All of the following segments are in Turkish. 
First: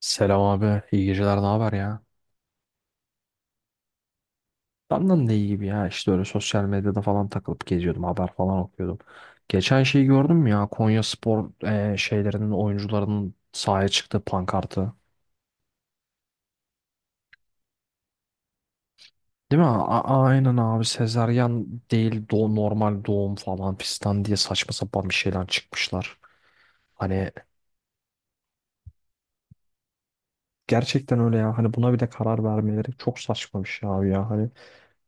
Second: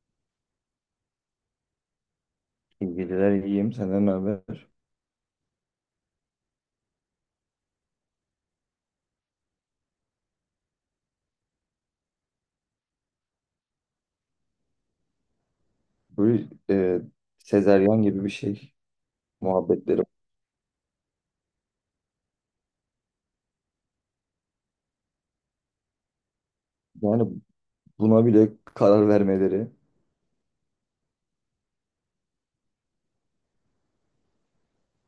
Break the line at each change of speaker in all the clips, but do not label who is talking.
Selam abi. İyi geceler. Ne haber ya?
İyi geceler, iyiyim. Senden ne haber?
Benden de iyi gibi ya. İşte öyle sosyal medyada falan takılıp geziyordum. Haber falan okuyordum. Geçen şeyi gördün mü ya? Konya Spor, şeylerinin oyuncularının sahaya çıktığı pankartı.
Böyle sezeryan gibi bir şey
Değil mi?
muhabbetleri.
Aynen abi. Sezaryen değil normal doğum falan fistan diye saçma sapan bir şeyler çıkmışlar.
Yani
Hani
buna bile karar vermeleri.
gerçekten öyle ya. Hani buna bile karar vermeleri çok saçma bir şey abi ya. Hani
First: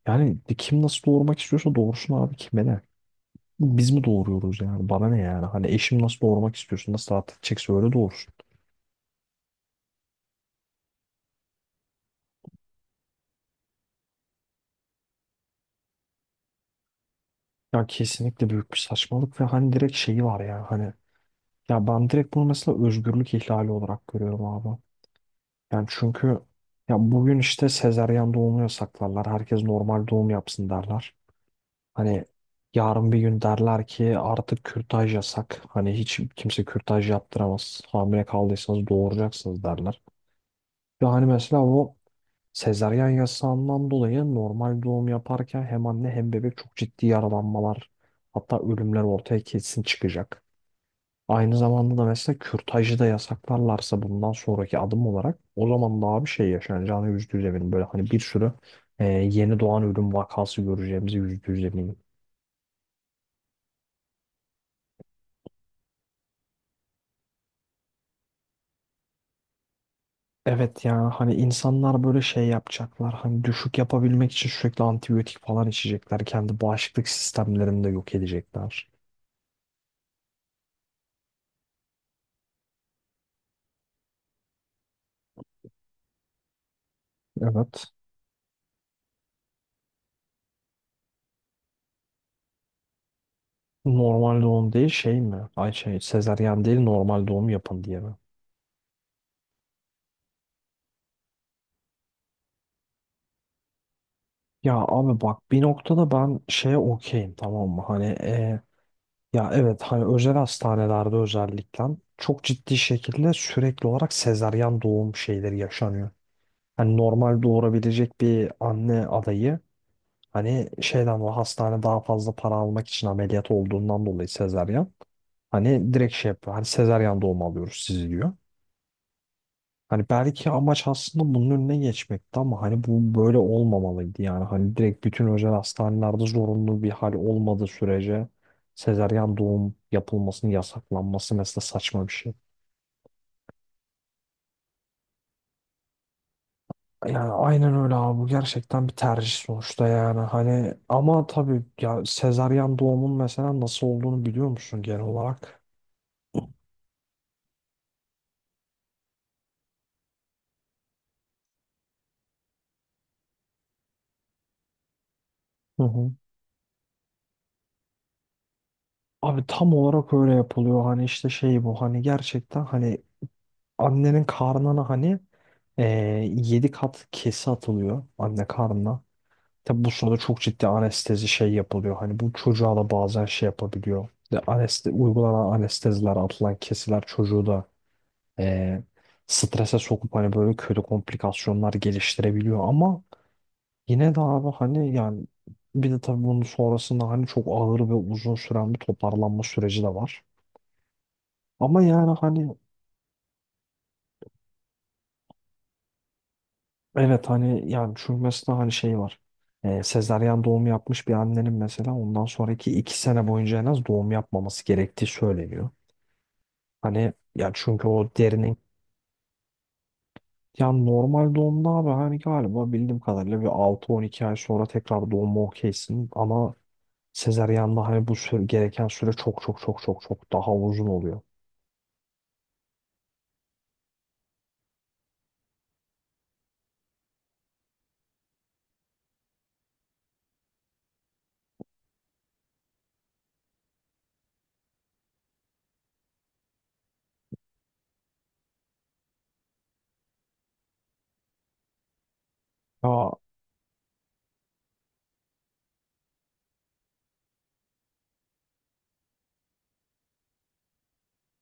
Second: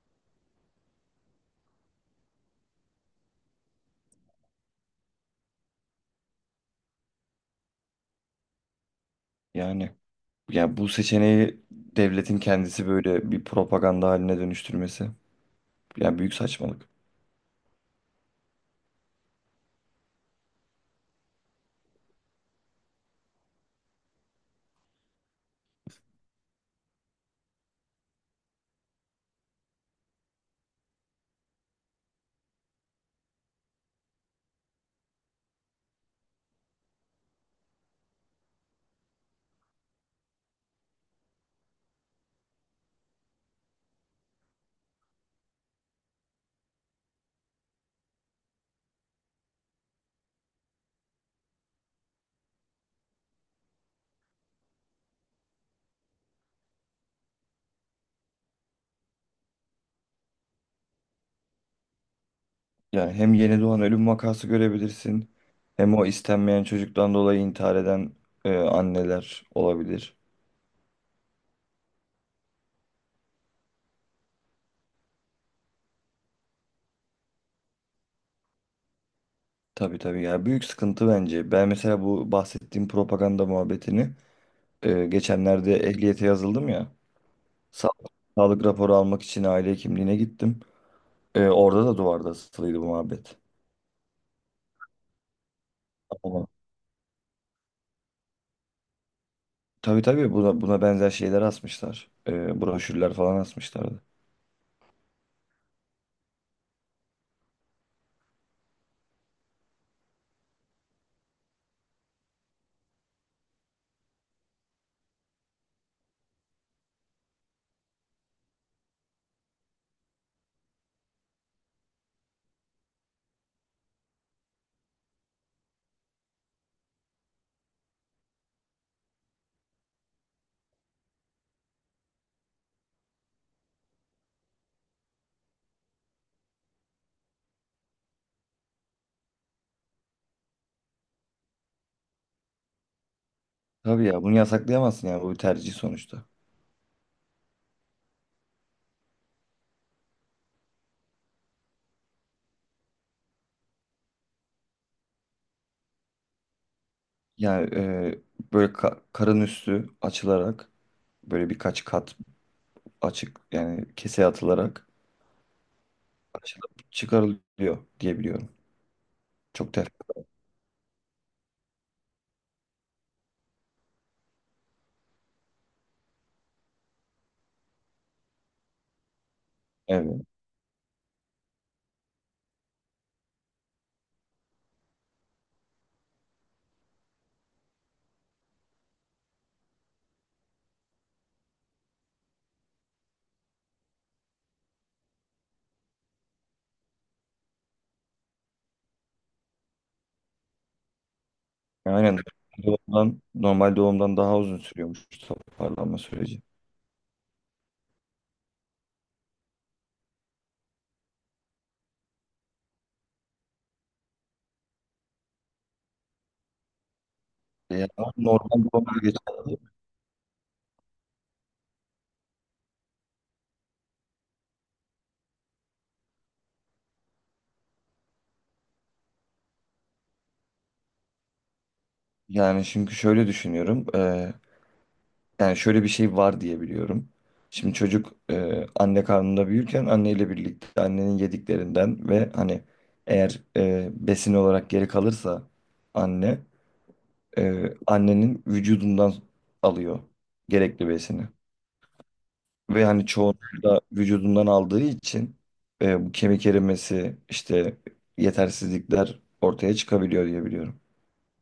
yani kim nasıl doğurmak istiyorsa doğursun abi. Kime ne? Biz mi doğuruyoruz yani? Bana ne yani? Hani eşim nasıl doğurmak istiyorsun? Nasıl rahat edecekse öyle doğursun.
Yani ya bu seçeneği devletin kendisi böyle bir propaganda haline dönüştürmesi. Yani büyük saçmalık.
Ya kesinlikle büyük bir saçmalık ve hani direkt şeyi var ya, hani ya ben direkt bunu mesela özgürlük ihlali olarak görüyorum abi. Yani çünkü ya bugün işte sezaryen doğumu yasaklarlar. Herkes normal doğum yapsın derler. Hani yarın bir gün derler ki artık kürtaj yasak. Hani hiç kimse kürtaj yaptıramaz. Hamile kaldıysanız doğuracaksınız derler. Ve hani mesela o sezaryen yasağından dolayı normal doğum yaparken hem anne hem bebek çok ciddi yaralanmalar, hatta ölümler ortaya kesin çıkacak. Aynı zamanda da mesela kürtajı da yasaklarlarsa bundan sonraki adım olarak o zaman daha bir şey yaşanacağını %100 eminim. Böyle hani bir sürü yeni doğan ölüm vakası göreceğimizi %100 eminim.
Yani hem yeni doğan ölüm vakası görebilirsin. Hem o istenmeyen çocuktan dolayı intihar eden anneler olabilir.
Evet, yani hani insanlar böyle şey yapacaklar, hani düşük yapabilmek için sürekli antibiyotik falan içecekler. Kendi bağışıklık sistemlerini de yok edecekler.
Tabii tabii ya, büyük sıkıntı bence. Ben mesela bu bahsettiğim propaganda muhabbetini geçenlerde ehliyete yazıldım ya. Sa-
Evet.
Sağlık raporu almak için aile hekimliğine gittim. Orada da duvarda asılıydı bu muhabbet.
Normal doğum değil şey mi? Ay şey,
Ama
sezaryen değil normal doğum yapın diye mi?
tabii tabii, buna benzer şeyler asmışlar. Broşürler falan asmışlardı.
Ya abi bak, bir noktada ben şeye okeyim, tamam mı? Hani ya evet, hani özel hastanelerde özellikle çok ciddi şekilde sürekli olarak sezaryen doğum şeyleri yaşanıyor. Hani normal doğurabilecek bir anne adayı, hani şeyden, o hastane daha fazla para almak için ameliyat olduğundan dolayı sezaryen, hani direkt şey yapıyor. Hani sezaryen doğum alıyoruz sizi diyor. Hani belki amaç aslında bunun önüne geçmekti ama hani bu böyle olmamalıydı yani. Hani direkt bütün özel hastanelerde zorunlu bir hal olmadığı sürece sezaryen doğum yapılmasının yasaklanması mesela saçma bir şey.
Tabii ya, bunu yasaklayamazsın, yani bu bir tercih sonuçta.
Yani aynen öyle abi, bu gerçekten bir tercih sonuçta yani, hani ama tabii ya, sezaryen doğumun mesela nasıl olduğunu biliyor musun genel olarak?
Yani böyle karın üstü açılarak, böyle birkaç kat açık, yani kese atılarak
Hı hı.
açılıp çıkarılıyor diye biliyorum.
Abi
Çok
tam
tef.
olarak öyle yapılıyor, hani işte şey bu, hani gerçekten hani annenin karnına hani yedi kat kesi atılıyor anne karnına. Tabi bu sırada
Evet.
çok ciddi anestezi şey yapılıyor. Hani bu çocuğa da bazen şey yapabiliyor. De aneste Uygulanan anesteziler, atılan kesiler çocuğu da ee, strese sokup hani böyle kötü komplikasyonlar geliştirebiliyor. Ama yine de abi hani yani, bir de tabii bunun sonrasında hani çok ağır ve uzun süren bir toparlanma süreci de var. Ama yani
Aynen.
hani.
Doğumdan, normal doğumdan daha uzun sürüyormuş toparlanma süreci.
Evet, hani yani çünkü mesela hani şey var. Sezaryen doğum yapmış bir annenin mesela ondan sonraki 2 sene boyunca en az doğum yapmaması gerektiği söyleniyor. Hani ya
Ya,
çünkü o derinin,
normal bir olay geçerli.
ya normal doğumda abi, hani galiba bildiğim kadarıyla bir 6-12 ay sonra tekrar doğuma okeysin ama sezaryanda hani bu süre, gereken süre çok çok çok çok çok daha uzun oluyor.
Yani çünkü şöyle düşünüyorum. Yani şöyle bir şey var diye biliyorum. Şimdi çocuk anne karnında büyürken anneyle birlikte annenin yediklerinden ve hani eğer besin olarak geri kalırsa anne, annenin vücudundan alıyor gerekli besini. Ve
Ya
hani çoğunlukla da vücudundan aldığı için bu kemik erimesi, işte yetersizlikler ortaya çıkabiliyor diye biliyorum.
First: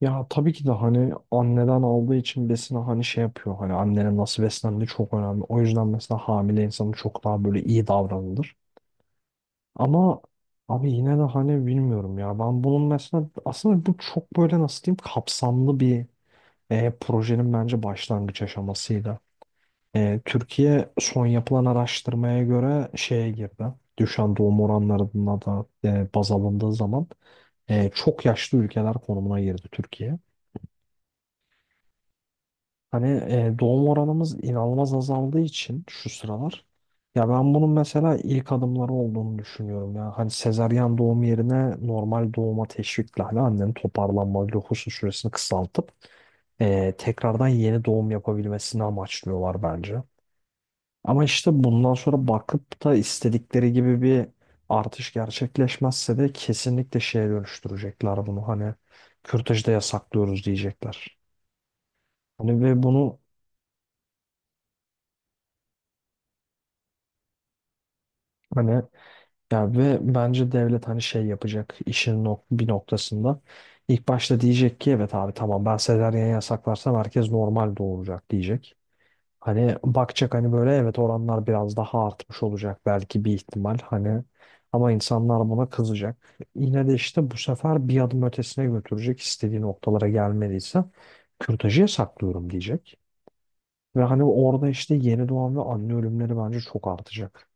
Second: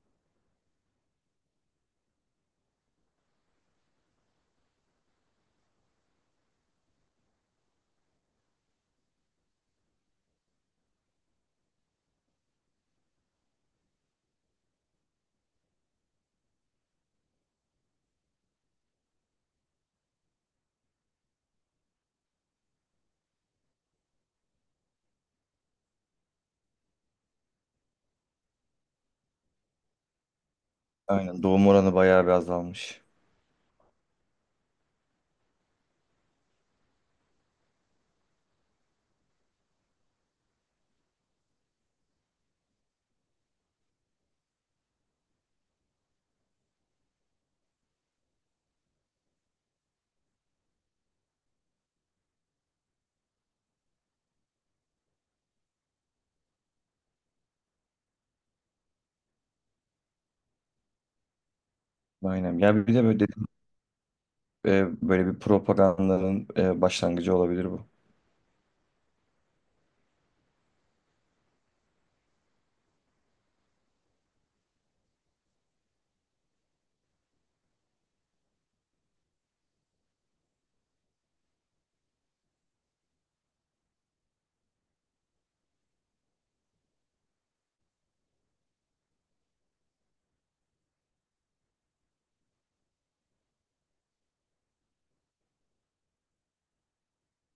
Ya tabii ki de hani anneden aldığı için besini, hani şey yapıyor. Hani annenin nasıl beslendiği çok önemli. O yüzden mesela hamile insanın çok daha böyle iyi davranılır. Ama abi yine de hani bilmiyorum ya. Ben bunun mesela aslında, bu çok böyle nasıl diyeyim, kapsamlı bir projenin bence başlangıç aşamasıydı. Türkiye son yapılan araştırmaya göre şeye girdi. Düşen doğum oranlarına da baz alındığı zaman çok yaşlı ülkeler konumuna girdi Türkiye.
Aynen, doğum oranı bayağı bir azalmış.
Hani doğum oranımız inanılmaz azaldığı için şu sıralar, ya ben bunun mesela ilk adımları olduğunu düşünüyorum ya. Hani sezaryen doğum yerine normal doğuma teşvikle hani annenin toparlanma lohusa süresini kısaltıp tekrardan yeni doğum yapabilmesini amaçlıyorlar bence. Ama işte bundan sonra bakıp da istedikleri gibi bir artış gerçekleşmezse de kesinlikle şeye dönüştürecekler bunu. Hani kürtajı da yasaklıyoruz diyecekler.
Aynen.
Hani
Ya
ve
bir de
bunu
böyle dedim, böyle bir propagandanın başlangıcı olabilir bu.
hani. Ya ve bence devlet hani şey yapacak işin bir noktasında. İlk başta diyecek ki evet abi tamam, ben sezaryen yasaklarsam herkes normal doğuracak diyecek. Hani bakacak, hani böyle evet, oranlar biraz daha artmış olacak belki bir ihtimal hani, ama insanlar buna kızacak. Yine de işte bu sefer bir adım ötesine götürecek, istediği noktalara gelmediyse kürtajı yasaklıyorum diyecek. Ve hani orada işte yeni doğan ve anne ölümleri bence çok artacak.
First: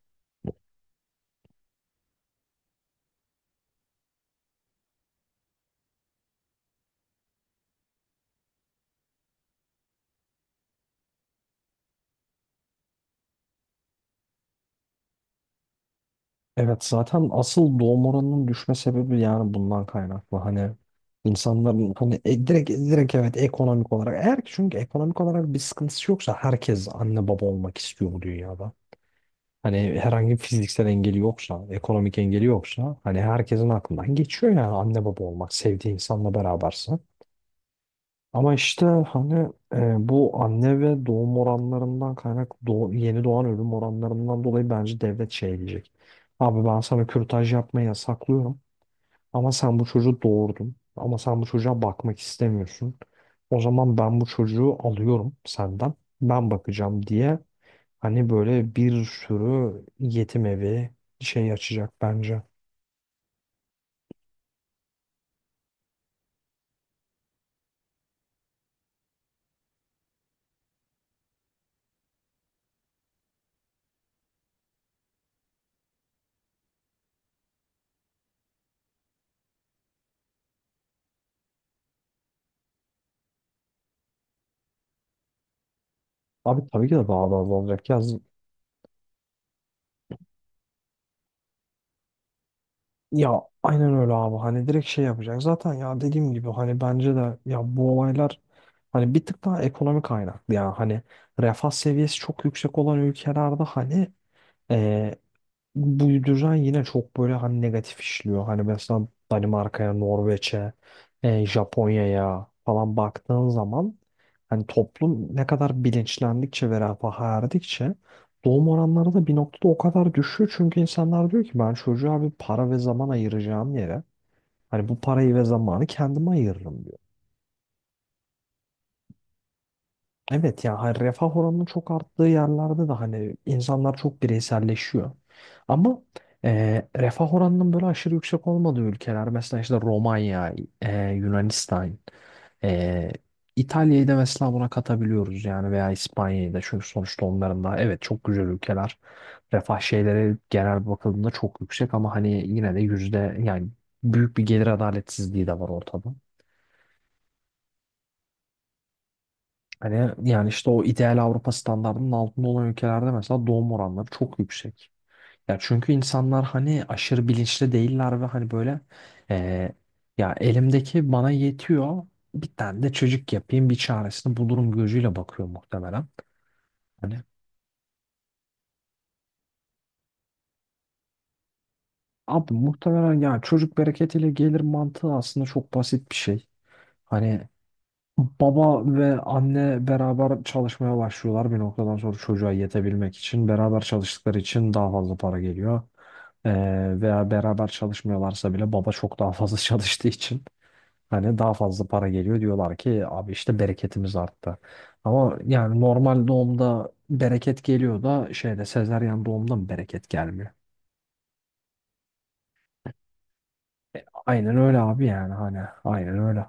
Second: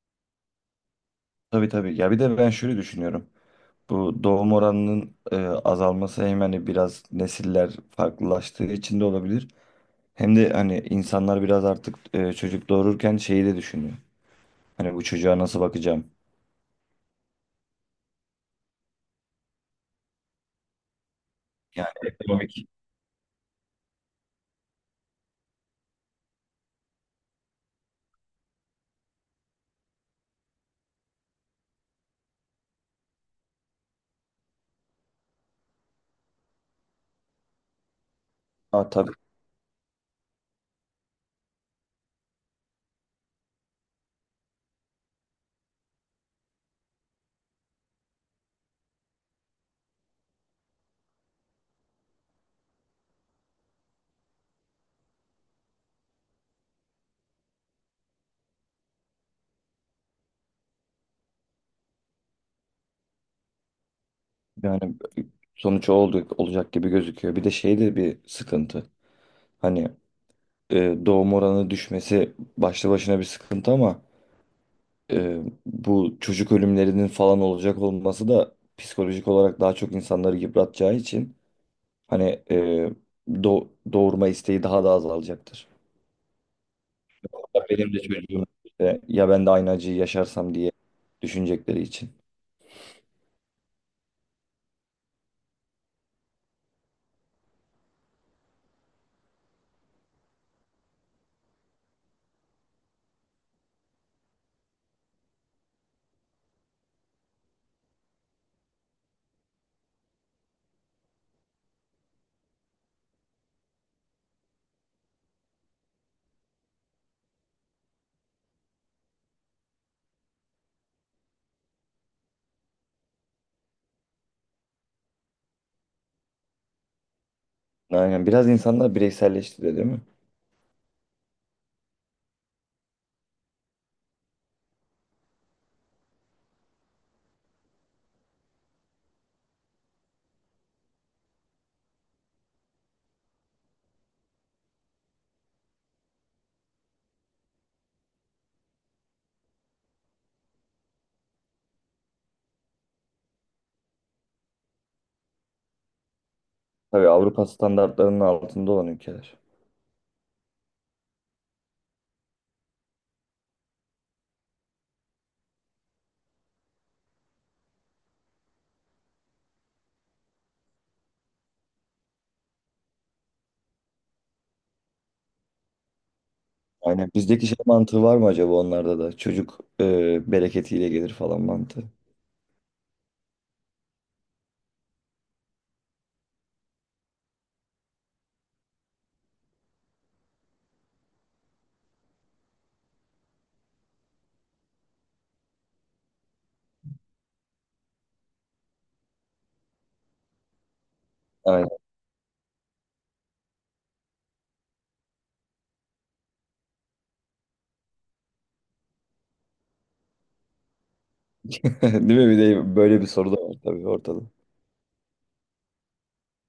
Tabii tabii. Ya bir de ben şöyle düşünüyorum. Bu doğum oranının azalması hem hani biraz nesiller farklılaştığı için de olabilir. Hem de hani insanlar biraz artık çocuk doğururken şeyi de düşünüyor. Hani bu çocuğa nasıl bakacağım?
Evet, zaten asıl doğum oranının düşme sebebi yani bundan kaynaklı. Hani
Yani
insanların hani
ekonomik.
direkt evet, ekonomik olarak, eğer ki çünkü ekonomik olarak bir sıkıntısı yoksa herkes anne baba olmak istiyor bu dünyada. Hani herhangi bir fiziksel engeli yoksa, ekonomik engeli yoksa, hani herkesin aklından geçiyor yani anne baba olmak, sevdiği insanla berabersin. Ama işte
Ha, tabii.
hani bu anne ve doğum oranlarından yeni doğan ölüm oranlarından dolayı bence devlet şey diyecek. Abi ben sana kürtaj yapmayı yasaklıyorum ama sen bu çocuğu doğurdun, ama sen bu çocuğa bakmak istemiyorsun. O zaman ben bu çocuğu alıyorum senden. Ben bakacağım diye, hani böyle bir sürü yetim evi şey açacak bence.
Yani sonuç o oldu, olacak gibi gözüküyor. Bir de şey de bir sıkıntı. Hani. Doğum oranı düşmesi başlı başına bir sıkıntı ama e, bu çocuk ölümlerinin falan olacak olması da psikolojik olarak daha çok insanları yıpratacağı için hani, do- doğurma isteği daha da azalacaktır.
Abi tabii ki de daha da az
Ya
olacak
benim
ya.
de çocuğum işte, ya ben de aynı acıyı yaşarsam diye düşünecekleri için.
Ya aynen öyle abi, hani direkt şey yapacak. Zaten ya, dediğim gibi hani bence de ya bu olaylar hani bir tık daha ekonomik kaynaklı ya. Hani refah seviyesi çok yüksek olan ülkelerde hani bu düzen yine çok böyle hani negatif işliyor. Hani mesela Danimarka'ya, Norveç'e, Japonya'ya falan baktığın zaman, hani toplum ne kadar bilinçlendikçe ve refaha erdikçe doğum oranları da bir noktada o kadar düşüyor. Çünkü insanlar diyor ki ben çocuğa bir para ve zaman ayıracağım yere hani bu parayı ve zamanı kendime ayırırım.
Aynen, biraz insanlar bireyselleşti de değil mi?
Evet ya, hani refah oranının çok arttığı yerlerde de hani insanlar çok bireyselleşiyor. Ama refah oranının böyle aşırı yüksek olmadığı ülkeler, mesela işte Romanya, Yunanistan, e, İtalya'yı da mesela buna katabiliyoruz yani, veya İspanya'yı da, çünkü sonuçta onların da evet çok güzel ülkeler. Refah şeyleri genel bakıldığında çok yüksek, ama hani yine de yüzde yani büyük bir gelir adaletsizliği de var ortada.
Tabii, Avrupa standartlarının altında olan ülkeler.
Hani yani işte o ideal Avrupa standardının altında olan ülkelerde mesela doğum oranları çok yüksek. Ya çünkü insanlar hani aşırı bilinçli değiller ve hani böyle eee, ya elimdeki bana yetiyor, bir tane de çocuk yapayım, bir çaresini bulurum gözüyle bakıyor muhtemelen.
Aynen,
Hani
bizdeki şey mantığı var mı acaba onlarda da? Çocuk bereketiyle gelir falan mantığı.
abi muhtemelen yani çocuk bereketiyle gelir mantığı aslında çok basit bir şey. Hani baba ve anne beraber çalışmaya başlıyorlar bir noktadan sonra çocuğa yetebilmek için. Beraber çalıştıkları için daha fazla para geliyor. Veya beraber çalışmıyorlarsa bile baba çok daha fazla çalıştığı için hani daha
Aynen.
fazla para geliyor. Diyorlar ki abi işte bereketimiz arttı. Ama yani normal doğumda bereket geliyor da şeyde sezaryen doğumda mı bereket gelmiyor?
Değil mi? Bir de böyle bir soru da var tabii ortada.
Aynen öyle abi, yani hani aynen öyle.